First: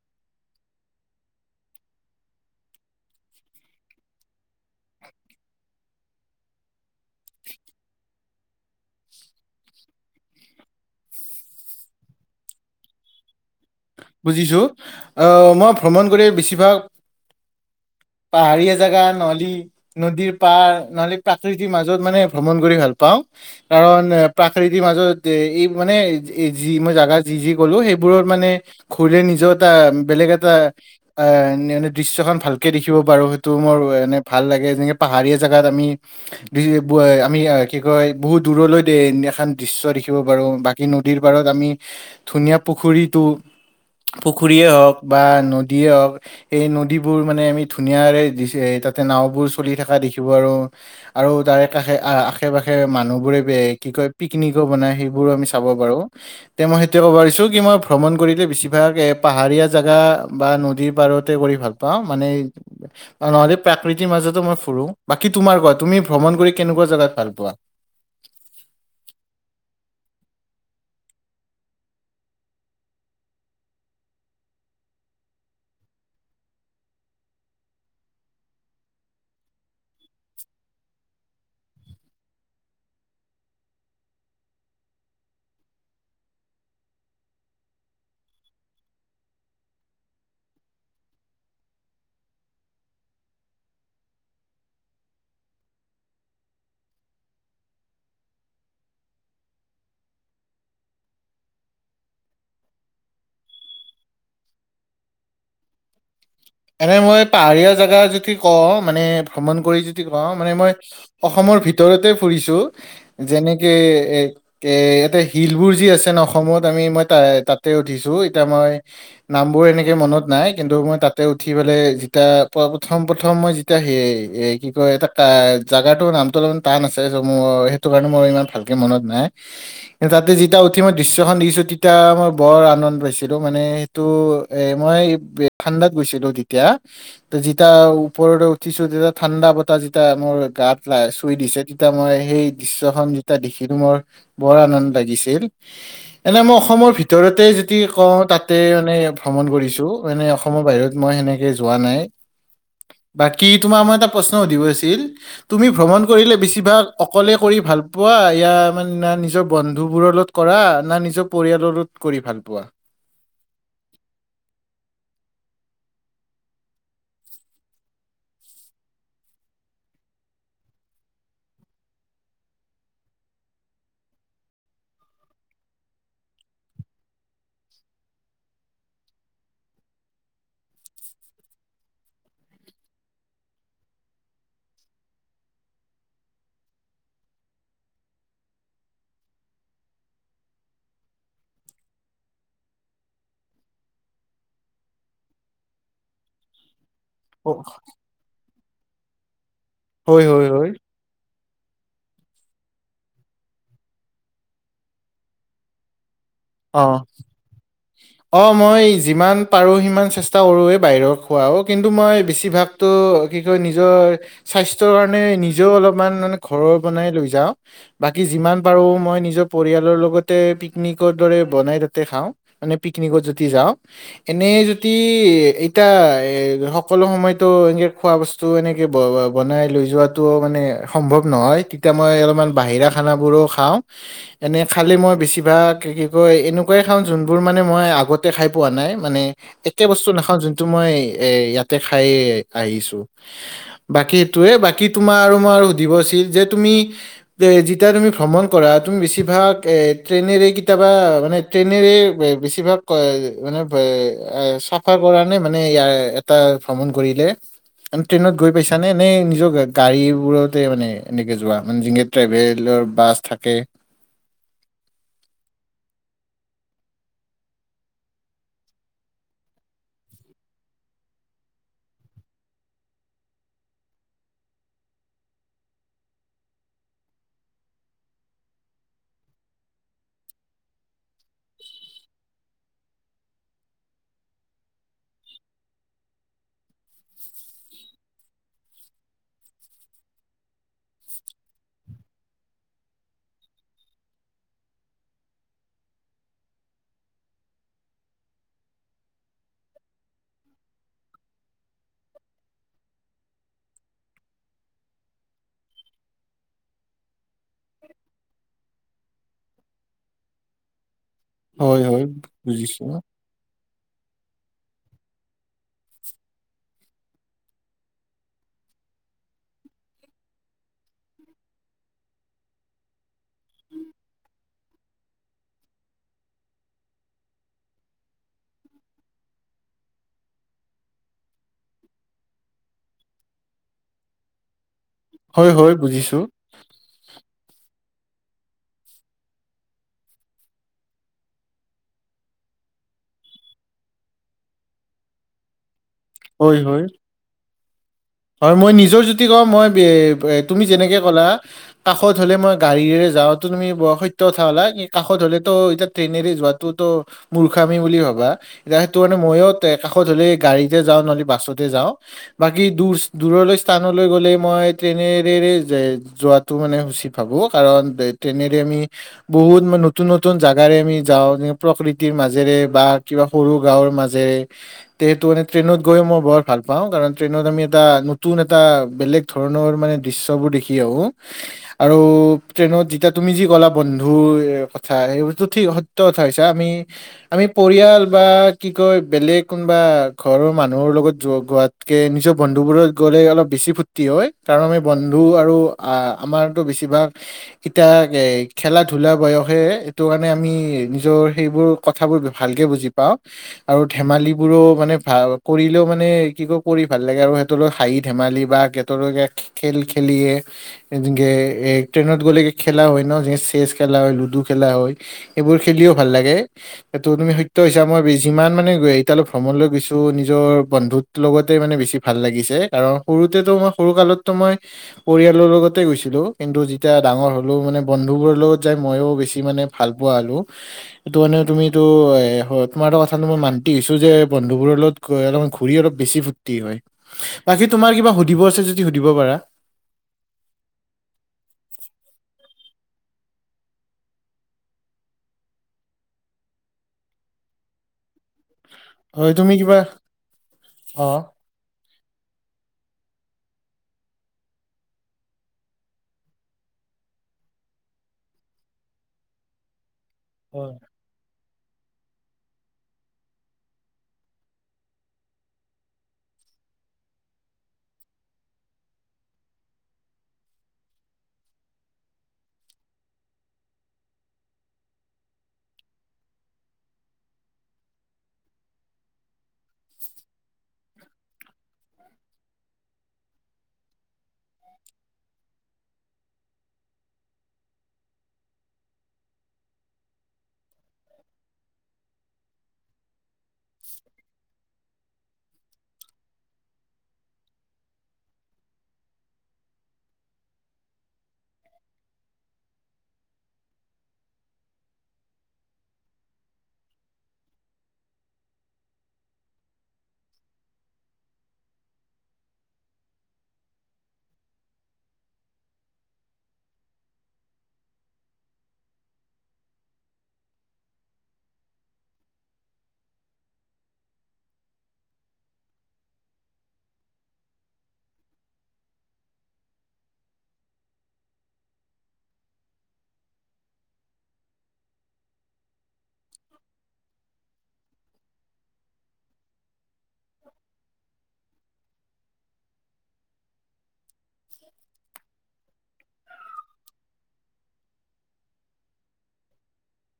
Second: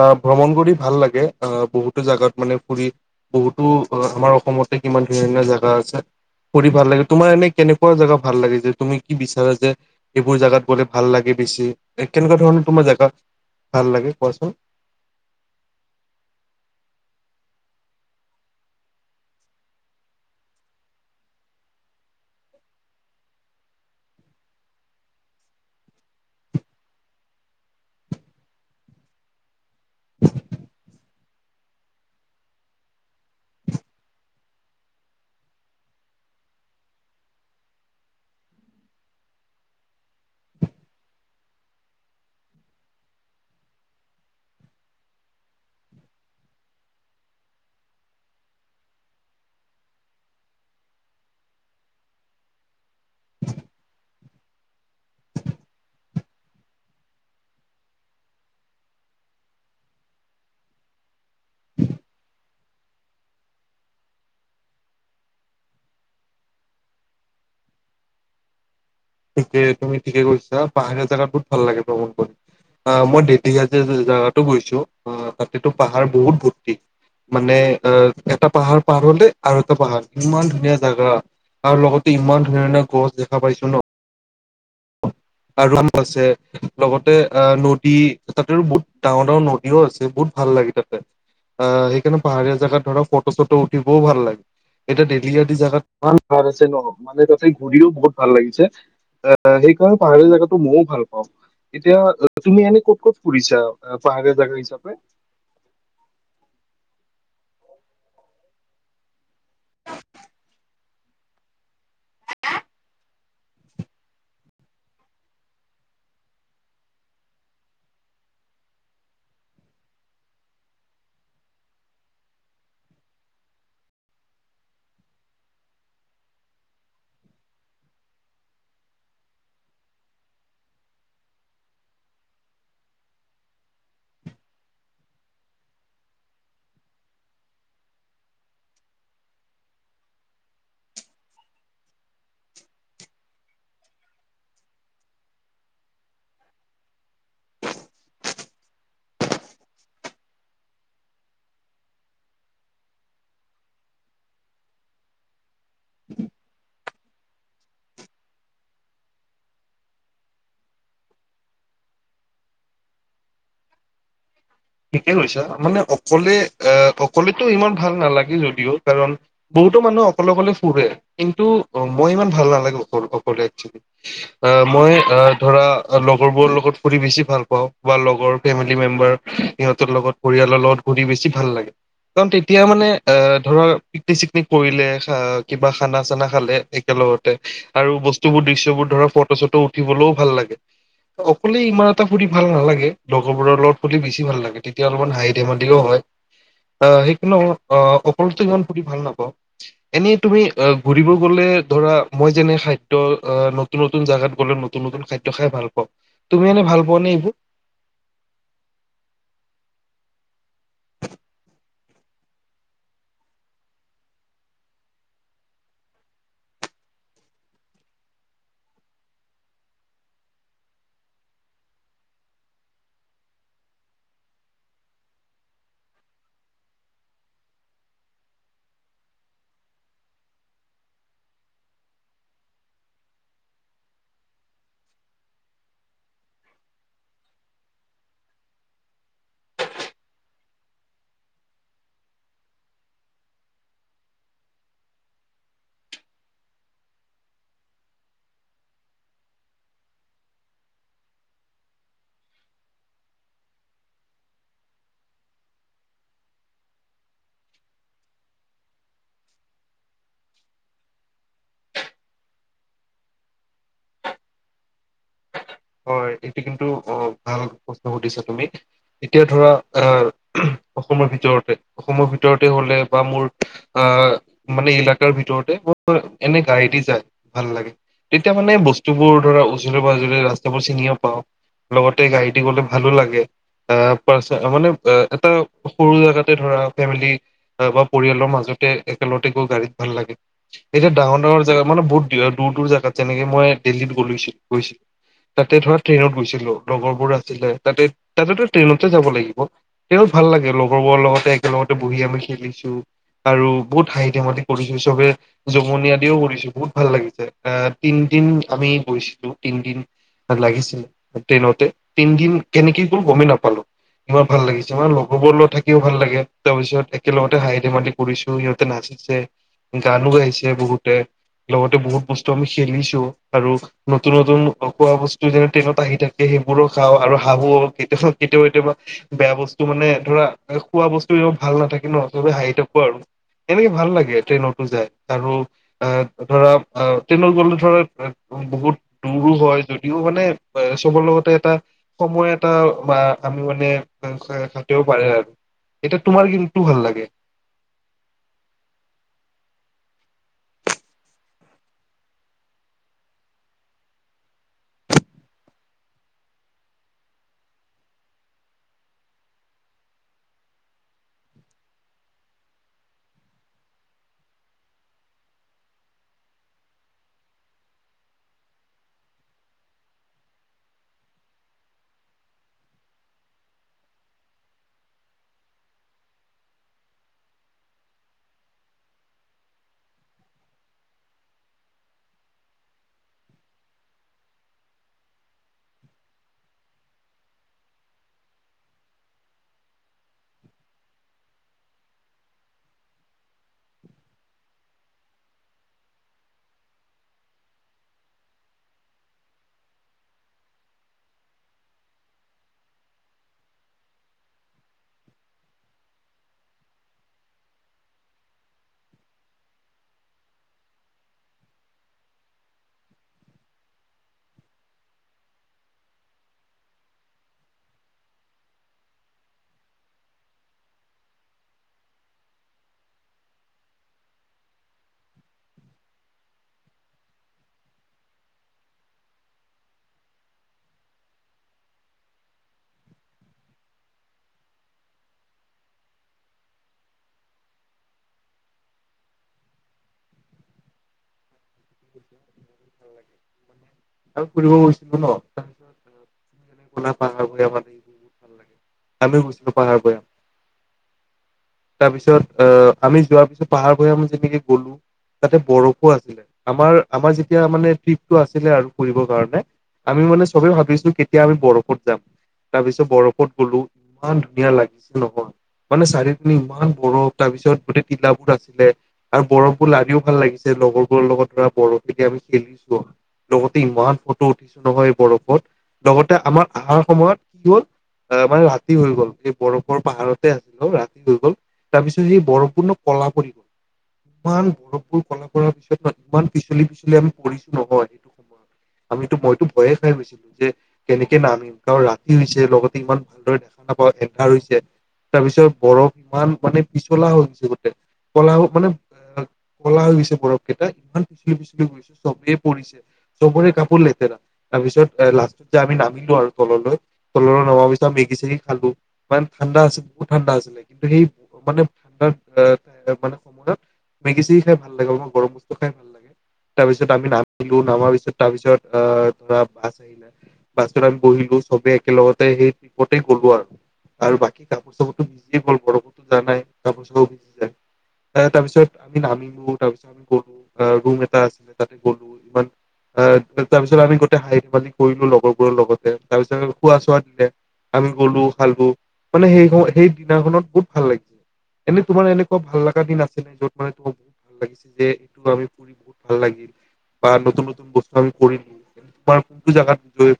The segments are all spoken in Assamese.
আহ ভ্ৰমণ কৰি ভাল লাগে আহ বহুতো জাগাত মানে ফুৰি, বহুতো আমাৰ অসমতে কিমান ধুনীয়া ধুনীয়া জেগা আছে। পঢি ভাল লাগে তোমাৰ এনে কেনেকুৱা জেগা ভাল লাগে যে তুমি কি বিচাৰা যে এইবোৰ জাগাত গ'লে ভাল লাগে বেছি কেনেকুৱা ধৰণৰ তোমাৰ জোগা ভাল, লাগে কোৱাচোন বুজিছোঁ আহ মই ভ্ৰমণ কৰি বেছিভাগ পাহাৰীয়া জোগা, নলী নদীৰ পাৰ, নহলেি প্ৰাকৃতিৰ মাজত মানে ভ্ৰমণ কৰি ভাল পাওঁ, কাৰণ প্ৰাকৃতিৰ মাজত, এ এই মানে, যি মই জোগা যি যি গলো, সেইবোৰত মানে খুৰৰে নিজত বেলেগ এটা এ এনে দৃশ্য়খন ভালকে দেখিব পাৰো, সেইটো মোৰ এনে ভাল লাগে, যেনেকে পাহাৰীয়া জোগাত আমি, আমি কি কয় বহুত দূৰলৈ এখন দৃশ্য দেখিব পাৰো, বাকী নদীৰ পাৰত আমি ধুনীয়া পুখুৰীটো পুখুৰীয়ে হওক বা নদীয়ে হওঁক, সেই নদীবোৰ মানে আমি ধুনীয়াাৰে তাতে নাওবোৰ চলি থকা দেখিব পাৰো আৰু তাৰে কাষে আশে পাশে মানুহ বোৰে কি কয় পিকনিকো বনাই, সেইবোৰো আমি চাব পাৰো, তে মই সেইটোে ক'ব পাৰিছো কি মই ভ্ৰমণ কৰিলে বেছি ভাগ এ পাহাৰীয়া জোগা বা নদীৰ পাৰতে কৰি ভাল পাও, মানে নহলে প্ৰাকৃতিৰ মাজতো মই ফুৰো। বাকী তোমাৰ কুৱা, তুমি ভ্ৰমণ কৰি কেনেকুৱা জেগাত ভাল পোৱা? ঠিকে তুমি ঠিকে কৈছা, পাহাৰীয়া জোগাত বহুত ভাল লাগে ভ্ৰমণ কৰি, অঁ মই দেত যে জেগাতো গৈছো, অঁ তাতেতো পাহাৰ বহুত ভ্তি, মানে আহ এটা পাহাৰ পাৰ হলে আৰু এটা পাহাৰ, ইমান ধুনীয়া জোগা আৰু লগতে ইমান ধুনীয়া ধুনীয়া গছ দেখা পাইছো ন ৰা [unintelligible] আছে, লগতে আহ নদী তাতেৰু বহুত ডাঙৰ ডাঙৰ নদীও আছে, বহুত ভাল লাগে তাতে। অঁ, সেইকাৰণে পাহাৰীয়া জোগাত ধৰক ফটো চটো উঠিবও ভাল লাগে। এতিয়া দেলহি আদি জোগাত ই পাৰ আছে ন মানে তাতে ঘূৰিও বহুত ভাল লাগিছে, এ সেইকাৰণে পাহাৰীয়া জোগাতটো ময়ও ভাল পাও। এতিয়া তুমি এনে ক'ত ক'ত ফুৰিছা, পাহাৰীয়া জেগা হিচাপে? এনে মই পাহাৰীয়া জোগা যদি কওঁ মানে ভ্ৰমণ কৰি যদি কওঁ মানে মই অসমৰ ভিতৰতে ফুৰিছো যেনেকে এ এ এটা হিলবোৰ যি আছে ন অসমত আমি মই ত তাতে উঠিছো এতিয়া মই নামবোৰ এনেকে মনত নাই কিন্তু মই তাত, তাতে উঠি পেললে যেতিয়া প্ৰথম প্ৰথম মই যেতিয়া সেই, এ কি কয়, এটা জাগাটো নামটো অলপমান টান আছে চ মোৰ সেইটো কাৰণে মোৰ ইমান ভালকে মনত নাই, কি তাতে যেতিয়া উঠি মই দৃশ্যখন দিখীছো তেতিয়া মই বৰ আনন্দ পাইছিলো, মানে সেইটো এ মই ঠাণ্ডাত গৈছিলো তেতিয়া, যেতিয়া ওপৰতে উঠিছো তেতিয়া ঠাণ্ডা বতা যেতিয়া মোৰ গাত চুই দিছে তেতিয়া মই সেই দৃশ্খনন যেতিয়া দেখিলো মোৰ বৰ আনন্দ লাগিছিল। এনে মই অসমৰ ভিতৰতে যদি কওঁ তাতে মানে ভ্ৰমণ কৰিছো মানে অসমৰ বাহিৰত মই সেনেকে যোৱা নাই বাকী তোমাৰ মই এটা প্ৰশ্ন সুধিব আছিল। তুমি ভ্ৰমণ কৰিলে বেছিভাগ অকলে কৰি ভাল পোৱা, ইয়য়া মানে না নিজৰ বন্ধু বোৰৰ লগত কৰা, না নিজৰ পৰিয়ালৰ লগত কৰি ভাল পোৱা? থিকেই কৈছা মানে অকলে অকলেতো ইমান ভাল নালাগে যদিও কাৰণ বহুতো মানুহ অকলে অকলে ফুৰে কিন্তু মই ইমান ভাল নালাগে অ অকলে একচেলি মই ধৰা লগৰবোৰৰ লগত ফুৰি বেছি ভাল পাওঁ বা লগৰ ফেমিলি মেম্বাৰ। সিহঁতৰ লগত, পৰিয়ালৰ লগত ঘূৰি বেছি ভাল লাগে, কাৰণ তেতিয়া মানে, এ ধৰা পিকনিক চিকনিক কৰিলে কিবা খানা চানা খালে একেলগতে আৰু বস্তুবোৰ দৃশ্য়বোৰ ধৰ ফটো চটো উঠিবলৈও ভাল লাগে, অকলে ইমান এটা ফুৰি ভাল নালাগে, লগৰবোৰৰ লগত ফুৰি বেছি ভাল লাগে। তেতিয়া অলপমান হাঁহি ধেমালিও হয়। অঁ, সেইিকো, অঁ অকলতো ইমান খুধি ভাল নাপাওঁ? এনেই হয় তুমি, হয় হয় অঁ ঘূৰিব গ'লে ধৰা মই যেনে খাদ্য নতুন নতুন জাগাত গলে নতুন নতুন খাদ্য খাই ভাল পাওঁ তুমি এনে ভাল পোৱা অ', নে এইবোৰ? অ, মই যিমান [unintelligible] বাহিৰত খোৱা, কিন্তু মই বেছি ভাগ তু নিজৰ সাস্থৰ কাৰণে নিজে অলমান ঘৰৰ বনাই লৈ যাওঁ, বাকি যিমান পাৰু নিজৰ পৰিয়াল ৰাতি পিকনিকত বনাই তাতে খাওঁ মানে পিকনিকত যদি যাওঁ, এনে যদি এতিয়া এ সকলো সময়তো এনেকে খোৱা বস্তু এনেকে বনাই লৈ যোৱাাতটো মানে সম্ভৱ নহয় তেতিয়া মই অলপমান বাহিৰা খানাবোৰো খাওঁ, এনে খালে মই বেছিভাগ কি কয় এনেকুৱাই খাও যোনবোৰ মানে মই আগতে খাই পোৱা নাই, মানে একে বস্তু নাখাও যোনটো মই এ ইয়াতে খাই আহিছো। বাকি সেইটোয়ে বাকি তোমাৰ আৰু মই আৰু সুধিবছিল যে তুমি এ যেতিয়া তুমি ভ্ৰমণ কৰা, তুমি বেছিভাগ এ ট্ৰেইনেৰে কেতিয়াবা মানে ট্ৰেনেৰে বেছিভাগ মানে আহ চাফাৰ কৰা নে মানে ই এটা ভ্ৰমণ কৰিলে, ট্ৰেইনত গৈ পাইছানে এই নিজৰ গাড়ীবোৰতে মানে, এনেকে যোৱা মানে যেনকে ট্ৰেভেলৰ বাছ থাকে। হয় এইটো কিন্তু অ ভাল প্ৰশ্ন সুধিছা তুমি। এতিয়া ধৰা অঁ অসমৰ ভিতৰতে, অসমৰ ভিতৰতে হলে বা মোৰ আহ মানে ইলেকাৰাৰ ভিতৰতে, মই এনে গাড়ীদি যায় ভাল লাগে, তেতিয়া মানে বস্তুবোৰ ধৰা ওচিৰে পাজৰে ৰা [unintelligible] চিনিও পাওঁ, লগতে গাড়ী দি গ'লে ভালো লাগে আহ পাৰ মানে এটা সৰু জেগাতে ধৰা ফেমিলি, বা পৰিয়ালৰ মাজতে একেলগতে গৈ গাড়ীত ভাল লাগে, এতিয়া ডাঙৰ ডাঙৰ জেগা মানে বহুত দূৰ দূৰ জোগাত যেনেকে মই দিল্লীত গ-গৈছিলোঁ। তাতে ধৰা ট্ৰেইনত গৈছিলো, লগৰবোৰ আছিলে। তাতে তাতেতো ট্ৰেইনতে যাব লাগিব, তেওঁ ভাল লাগে লগৰবোৰৰ লগতে একেলগতে বহি আমি খেলিছো আৰু বহুত হাঁহি ধেমালি তি কৰিছো চবে, জমনি আদিও কৰিছো, বহুত ভাল লাগিছে, অঁ তিনদিন আমি গৈছিলো। তিনদিন আৰু লাগিছিল ট্ৰেইনতে হয়, হয়, তিনদিন বুজিছো। কেনেকে গল গমেই নাপালো। ইমান ভাল লাগিছে আমাৰ লগৰবোৰ লগত থাকিও ভাল লাগে তাৰ পিছত একেলগতে হাঁহি ধেমালি কৰিছো সিহঁতে নাচিছে গানো গাইছে বহুতে লগতে বহুত বস্তু আমি খেলিছো আৰু নতুন নতুন খোৱা বস্তু যেনে ট্ৰেইনত আহি থাকে সেইবোৰো খাওঁ আৰু হাহো কেতিয়া কেতিয়াও কেতিয়াবা বেয়া বস্তু মানে ধৰা খোৱা বস্তু ভাল নাথাকে ন সবে হাঁহি থাকো আৰু এনেকে ভাল লাগে ট্ৰেইনতো যায়। আৰু হয়, হয়, অ বুজিছো। ধৰা অ ট্ৰেইনত গ'লে ধৰা বহুত ৰো হয় যদিও মানে চবৰ লগতে এটা সময় এটা আমি মানে খাটিব পাৰো আৰু এতয়া তোমাৰ কি হয়, ইটো ভাল হয়, লাগে হয় মই নিজৰ যিটো কওঁ মই তুমি যেনেকে ক'লা কাষত হ'লে মই গাড়ীৰে যাওঁতো তুমি সত্য কথা কলা কি কাষত হ'লেতো এতিয়া ট্ৰেইনেৰে যোৱাটোত মূৰ্খামি বুলি ভাবা এতিয়া সেইটো কাৰণে মইঅ কাষত হলে গাড়ীতে যাওঁ নহ'লে বাছতে যাওঁ বাকী দুৰ দূৰলৈ স্থানলৈ গ'লে মই ট্ৰেইনেৰেৰে যোৱাটো মানে উচিত ভাবোঁ কাৰণ ট্ৰেইনেৰে আমি বহুত মান নতুন নতুন জাগাৰে আমি যাওঁ প্ৰকৃতিৰ মাজেৰে বা কিবা সৰু গাঁৱৰ মাজেৰে তে সেতু মানে ট্ৰেইনত গৈ মই বৰ ভাল পাওঁ কাৰণ ট্ৰেইনত আমি এটা নতুন এটা বেলেগ ধৰণৰ মানে দৃশ্য বোৰ দেখি আহো আৰু ট্ৰেইনত যেতিয়া তুমি যি কলা বন্ধুৰ কথা সেই বটো ঠিক সত্য কথা কৈছা আমি আমি পৰিয়াল বা কি কয় বেলেগ কোনোবা ঘৰৰ মানুহৰ লগত যোৱা গোৱাতকে নিজৰ বন্ধুবোৰত গ'লে অলপ বেছি ফূৰ্তি হয় কাৰণ আমি বন্ধু আৰু আমাৰতো বেছিভাগ এতিয়া খেলা ধূলা বয়সে সেইটো কাৰণে আমি নিজৰ সেইবোৰ কথাবোৰ ভালকৈ বুজি পাওঁ আৰু ধেমালিবোৰো মানে ভাল কৰিলেও মানে কি কয় কৰি ভাল ভাল লাগে আৰু সিহঁতৰ হাঁহি ধেমালি বা কেটৰলগত খেল খেলিয়ে যেনকে এ ট্ৰেইনত গ'লে খেলা হয় ন যে চেচ খেলা হয় লুডু খেলা হয় সেইবোৰ খেলিও ভাল লাগে সিটো তুমি সত্য হিচাপ মই যিমান মানে এতালৈ ভ্ৰমণলৈ গৈছো নিজৰ বন্ধুত লগতে মানে বেছি ভাল লাগিছে কাৰণ সৰুতেতো মই সৰু কালতো মই পৰিয়ালৰ লগতে গৈছিলো কিন্তু যেতিয়া ডাঙৰ হ'লো মানে বন্ধু বোৰৰ লগত যাই মইও বেছি মানে ভাল পোৱা হ'লো সেইটো মানে তুমিটো এ তোমাৰ এটা কথাটো মই মান্তি হৈছো যে বন্ধু বোৰৰ লগত অলপ ঘূৰি অলপ বেছি ফূুৰ্তি হয় বাকী তোমাৰ কিবা সুধিব আছে যদি সুধিব পাৰা আৰু ফুৰিব গুছিলি ন াহৈ আম এই ভালাগে [unintelligible] হয় তুমি কিবা অহ তাৰপিছত আমি যোৱাৰ পিছত পাহাৰ বোৰ আমি যেনেকে গলো তাতে বৰফো আছিলে আমাৰ আমাৰ যেতিয়া মানে পিটটো আছিলে আৰু ফুৰিবৰ কাৰণে আমি মানে চবে হয় ভাবিছো কেতিয়া আমি বৰফ ফট যাম তাৰপিছত বৰফট গলো ইমান ধুনীয়া লাগিছে নহয় মানে চাৰিপিনে ইমান বৰফ তাৰপিছত গোটেই তিলাবোৰ আছিলে আৰু বৰফবোৰ লাৰিও ভাল লাগিছে লগৰবোৰৰ লগত ধৰা বৰফ লকে আমি খেলিছো লগতে ইমান ফটো উঠিছো নহয় এই বৰফত লগতে আমাৰ অহাৰ সময়ত কি হ'ল আহ মানে ৰাতি হৈ গল এই বৰফৰ পাহাৰতে আছিল অ ৰাতি হৈ গল তাৰপিছত সে বৰফবোৰ ন কলা পৰি গ'ল ইমান বৰফবোৰ কলা পৰাৰ পিছত ন ইমান পিছলি পিছলি আমি পৰিছো নহয় সেইটো সময়ত আমিতো মইতো ভয়ে খাই গৈছিলো যে কেনেকে নামিম কাৰণ ৰাতি হৈছে লগতে ইমান হই এন্ধাৰ হৈছে তাৰ পিছত বৰফ ইমান মানে পিছলা হৈ গৈছে গোটেই কলা মানে কলা হৈ গৈছে বৰফ কেইটা ইমান পিছলি পিছলি গৈছো চবেই পৰিছে চবৰে কাপোৰ লেতেৰা তাৰপিছত লাষ্টত যে আমি নামিলো আৰু তললৈ তল নমাৰ পিছত মেগি চেগি খালো মানে ঠাণ্ডা আছিল বহুত ঠাণ্ডা আছিলে কিন্তু সেই মানে ঠাণ্ডা মানে সময়ত মেগি চেগি খাই ভাল লাগে অলাৰ গৰম বস্তু খাই ভাল লাগে তাৰ পিছত আমি নামিলো নামাৰ পিছত তাৰ পিছত আহ ধৰা বাছ আহিলে বাছত আমি বহিলো চবে একেলগত সেই ট্ৰপতে গ'লো আৰু আৰু বাকী কাপোৰ চাপোৰ ত ভিজিয়ে গ'ল বৰফতো যাৱা নাই কাপোৰ চাপোৰ ভিজি যায় তাৰ পিছত আমি নামিলো তাৰ পিছত আমি গলো ৰুম এটা আছিলে তাতে গ'লো ইমান তাৰ পিছত আমি গোতেই হাঁহি ধেমালি কৰিলো লগৰবোৰৰ লগতে তাৰ পিছত খোৱা চোৱাত আমি গ'লো খালো মানে সেই সেই দিনাখনত বহুত ভাল লাগিছে এনে তোমাৰ এনেকুৱা ভাল লগা দিন আছে নে যত মানে তোমাৰ ভাল লাগিছে যে এইটো আমি ফুৰি বহুত ভাল লাগিল বা নতুন নতুন তু বস্তু আমি কৰি তোমাৰ কোনটো জাগাত গৈ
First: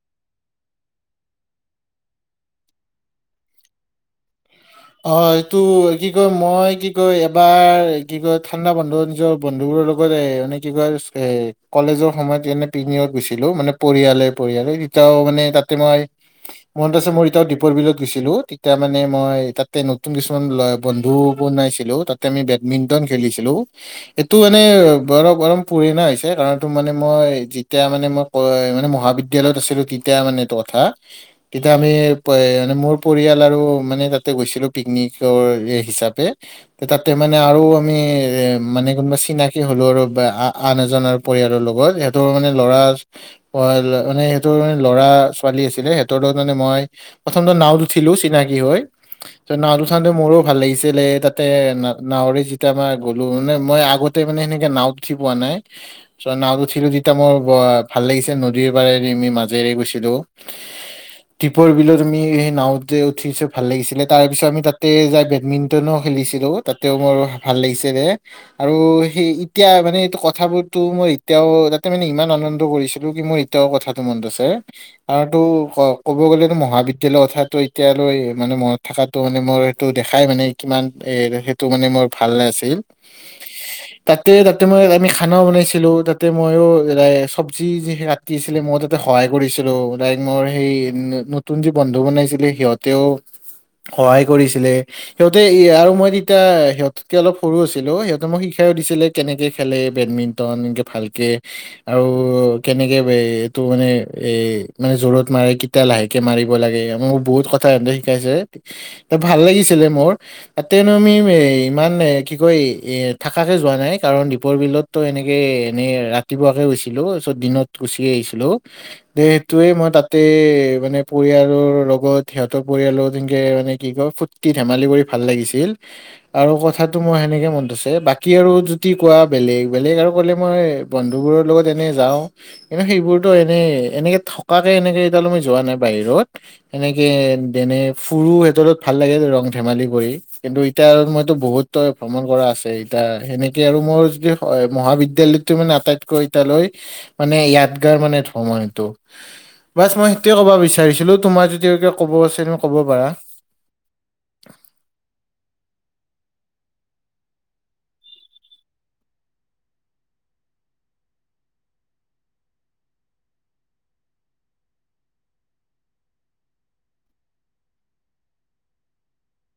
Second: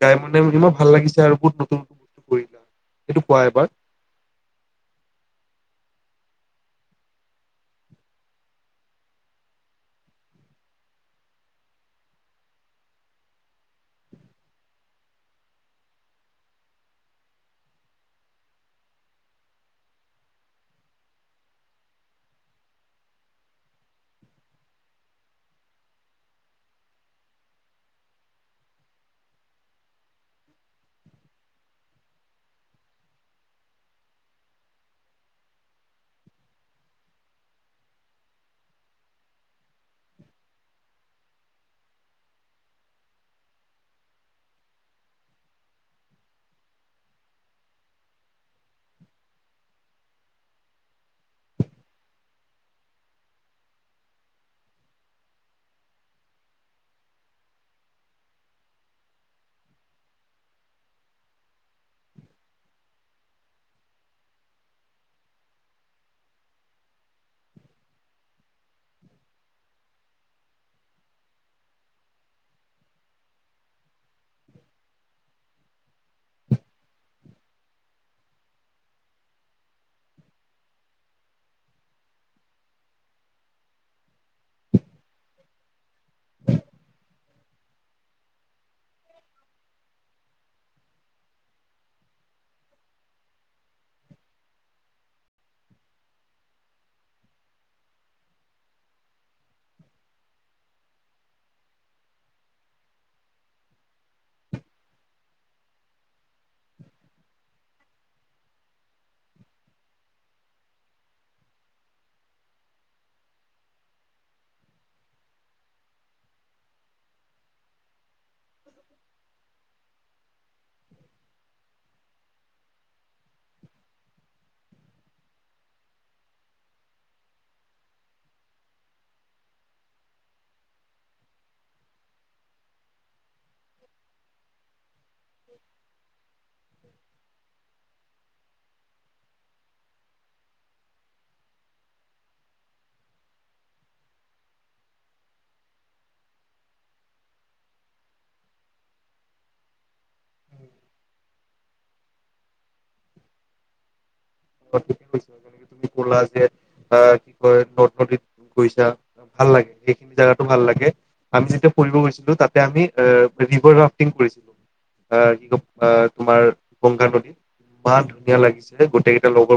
গাই মানে ইমান ভাল লাগিছে আৰু বহুত নতুন নতুন বস্তু কৰিলা সেইটো কোৱা এবাৰ অ এইটো কি কয় মই কি কয় এবাৰ কি কয় ঠাণ্ডা বন্ধ নিজৰ বন্ধুবোৰৰ লগত এ মানে কি কয় এ কলেজৰ সময়ত এনে পিকনিকত গৈছিলো মানে পৰিয়ালে পৰিয়ালে তেতিয়াও মানে তাতে মই মনত আছে মোৰ এতিও দীপৰ বিলত গৈছিলো তেতিয়া মানে মই নতুন কিছুমান বন্ধু বনাইছিলো তাতে আমি বেডমিন্টন খেলিছিলো এটো আমাৰ বৰ বৰম পুৰণা হৈছে কাৰণটো মানে মই যেতিয়া মানে মই ক মানে মহাবিদ্যলয়ত আছিলো তেতিয়া মানে এইটো কথা তেতিয়া আমি মোৰ পৰিয়াল আৰু মানে তাতে গৈছিলো পিকনিকৰ হিচাপে তাতে মানে আৰু আমি এ মানে কোনোবা চিনাকি হলো আৰু আন এজনৰ পৰিয়ালৰ লগত সিহঁতৰ মানে লৰা মানে সিহঁতৰ মে লৰা ছোৱালী আছিলে সিহঁতৰ লগত মানে মই প্ৰথমে নাও উঠিলো চিনাকি হৈ ত' নাও উঠাতে মোৰো ভাল লাগিছিলে তাতে নাৱৰে যেতিয়া আমাৰ গলো মানে মই আগতে মানে সেনেকে নাওত উঠি পোৱা নাই চ' নাৱত উঠিলো যেতিয়া মোৰ ভাল লাগিছে নদীৰ পাৰেৰে আমি মাজেৰে গৈছিলো দীপৰ বিলত তুমি সেই নাওতে উঠিছো ভাল লাগিছিলে তাৰ পিছত আমি তাতে যাই বেডমিণ্টনো খেলিছিলো তাতে মোৰো ভাল লাগিছিলে আৰু সেই এতিয়া মানে এই কথাবোৰতো মই এতিয়াও তাতে মানে ইমান আনন্দ কৰিছিলো কি মোৰ এতিয়াও কথাটো মনত আছে আৰু তো ক'ব গ'লেতো মহাবিদ্যালয়ৰ কথাটো এতিয়ালৈ মানে মনত থকাটো মানে মোৰ সেইটো দেখাই মানে ইমান এ সেইটো মানে মোৰ ভাল নাছিল তাতে তাতে মই আমি খানা বনাইছিলো তাতে মই চবজি যি কাটি আছিলে মই তাতে সহায় কৰিছিলো লাইক মোৰ সেই নতুন যি বন্ধু বনাইছিলে সিহঁতেও সহায় কৰিছিলে সিহঁতে আৰু মই তেতিয়া সিহঁত অলপ সৰু আছিলো সিহঁতে মোক শিকাইও দিছিলে কেনেকে খেলে বেডমিণ্টন এনকে ভালকে আৰু কেনেকে এইটো মানে এ মানে জোৰত মাৰে কিতা লাহেকে মাৰিব লাগে মোক বহুত কথা সিহঁতে শিকাইছে ত ভাল লাগিছিলে মোৰ তাতে মানে মই এ ইমান কি কয় এ থাকাকে যোৱা নাই কাৰণ দীপৰ বিলত ত এনেকে এনেই ৰাতিপুৱাকে গৈছিলো চ দিনত গুচি আহিছিলো সেইটোয়ে মই তাতে মানে পৰিয়ালৰ লগত সিহঁতৰ পৰিয়ালত যেনেকে মানে কি কয় ফুটটি ধেমালি কৰি ভাল লাগিছিল আৰু কথাটো মোৰ সেনেকে মনত আছে বাকী আৰু জুতি কোৱা বেলেগ বেলেগ আৰু কলে মই বন্ধু বোৰৰ লগত এনে যাও কিন্তু সেইবোৰতো এনে এনেকে থকাকে এনেকে লেকে মই যোৱা নাই বাহিৰত এনেকে যেনে ফুৰু হি হত লগত ভাল লাগে ৰং ধেমালি কৰি কিন্তু ইতয়া মইতো বহুত ভ্ৰমণ কৰা আছে ইতিয়া সেনেকে আৰু মোৰ য মহাবিদ্যালয় মানে আটাইতকৈ এতালৈ মানে য়াদ গাৰ মানে ভ্ৰমণ এইটো বাচ মই সেইটোৱে ক'ব বিচাৰিছিলো তোমাৰ যদি কব আছে ক'ব পাৰা ছ যেনেকে তুমি কলা যে যে কি কয় নৰ্থ নদীত গৈছা, ভাল লাগে, সেইখিনি জোগাতো ভাল লাগে, আমি যেতিয়া ফুৰিব গৈছিলো তাতে আমি এ ৰিভাৰ ৰাফটিং কৰিছিলো, আহ কি কয় তোমাৰ গংগা নদীত ইমান ধুনীয়া লাগিছে গোটেইকেই লগৰ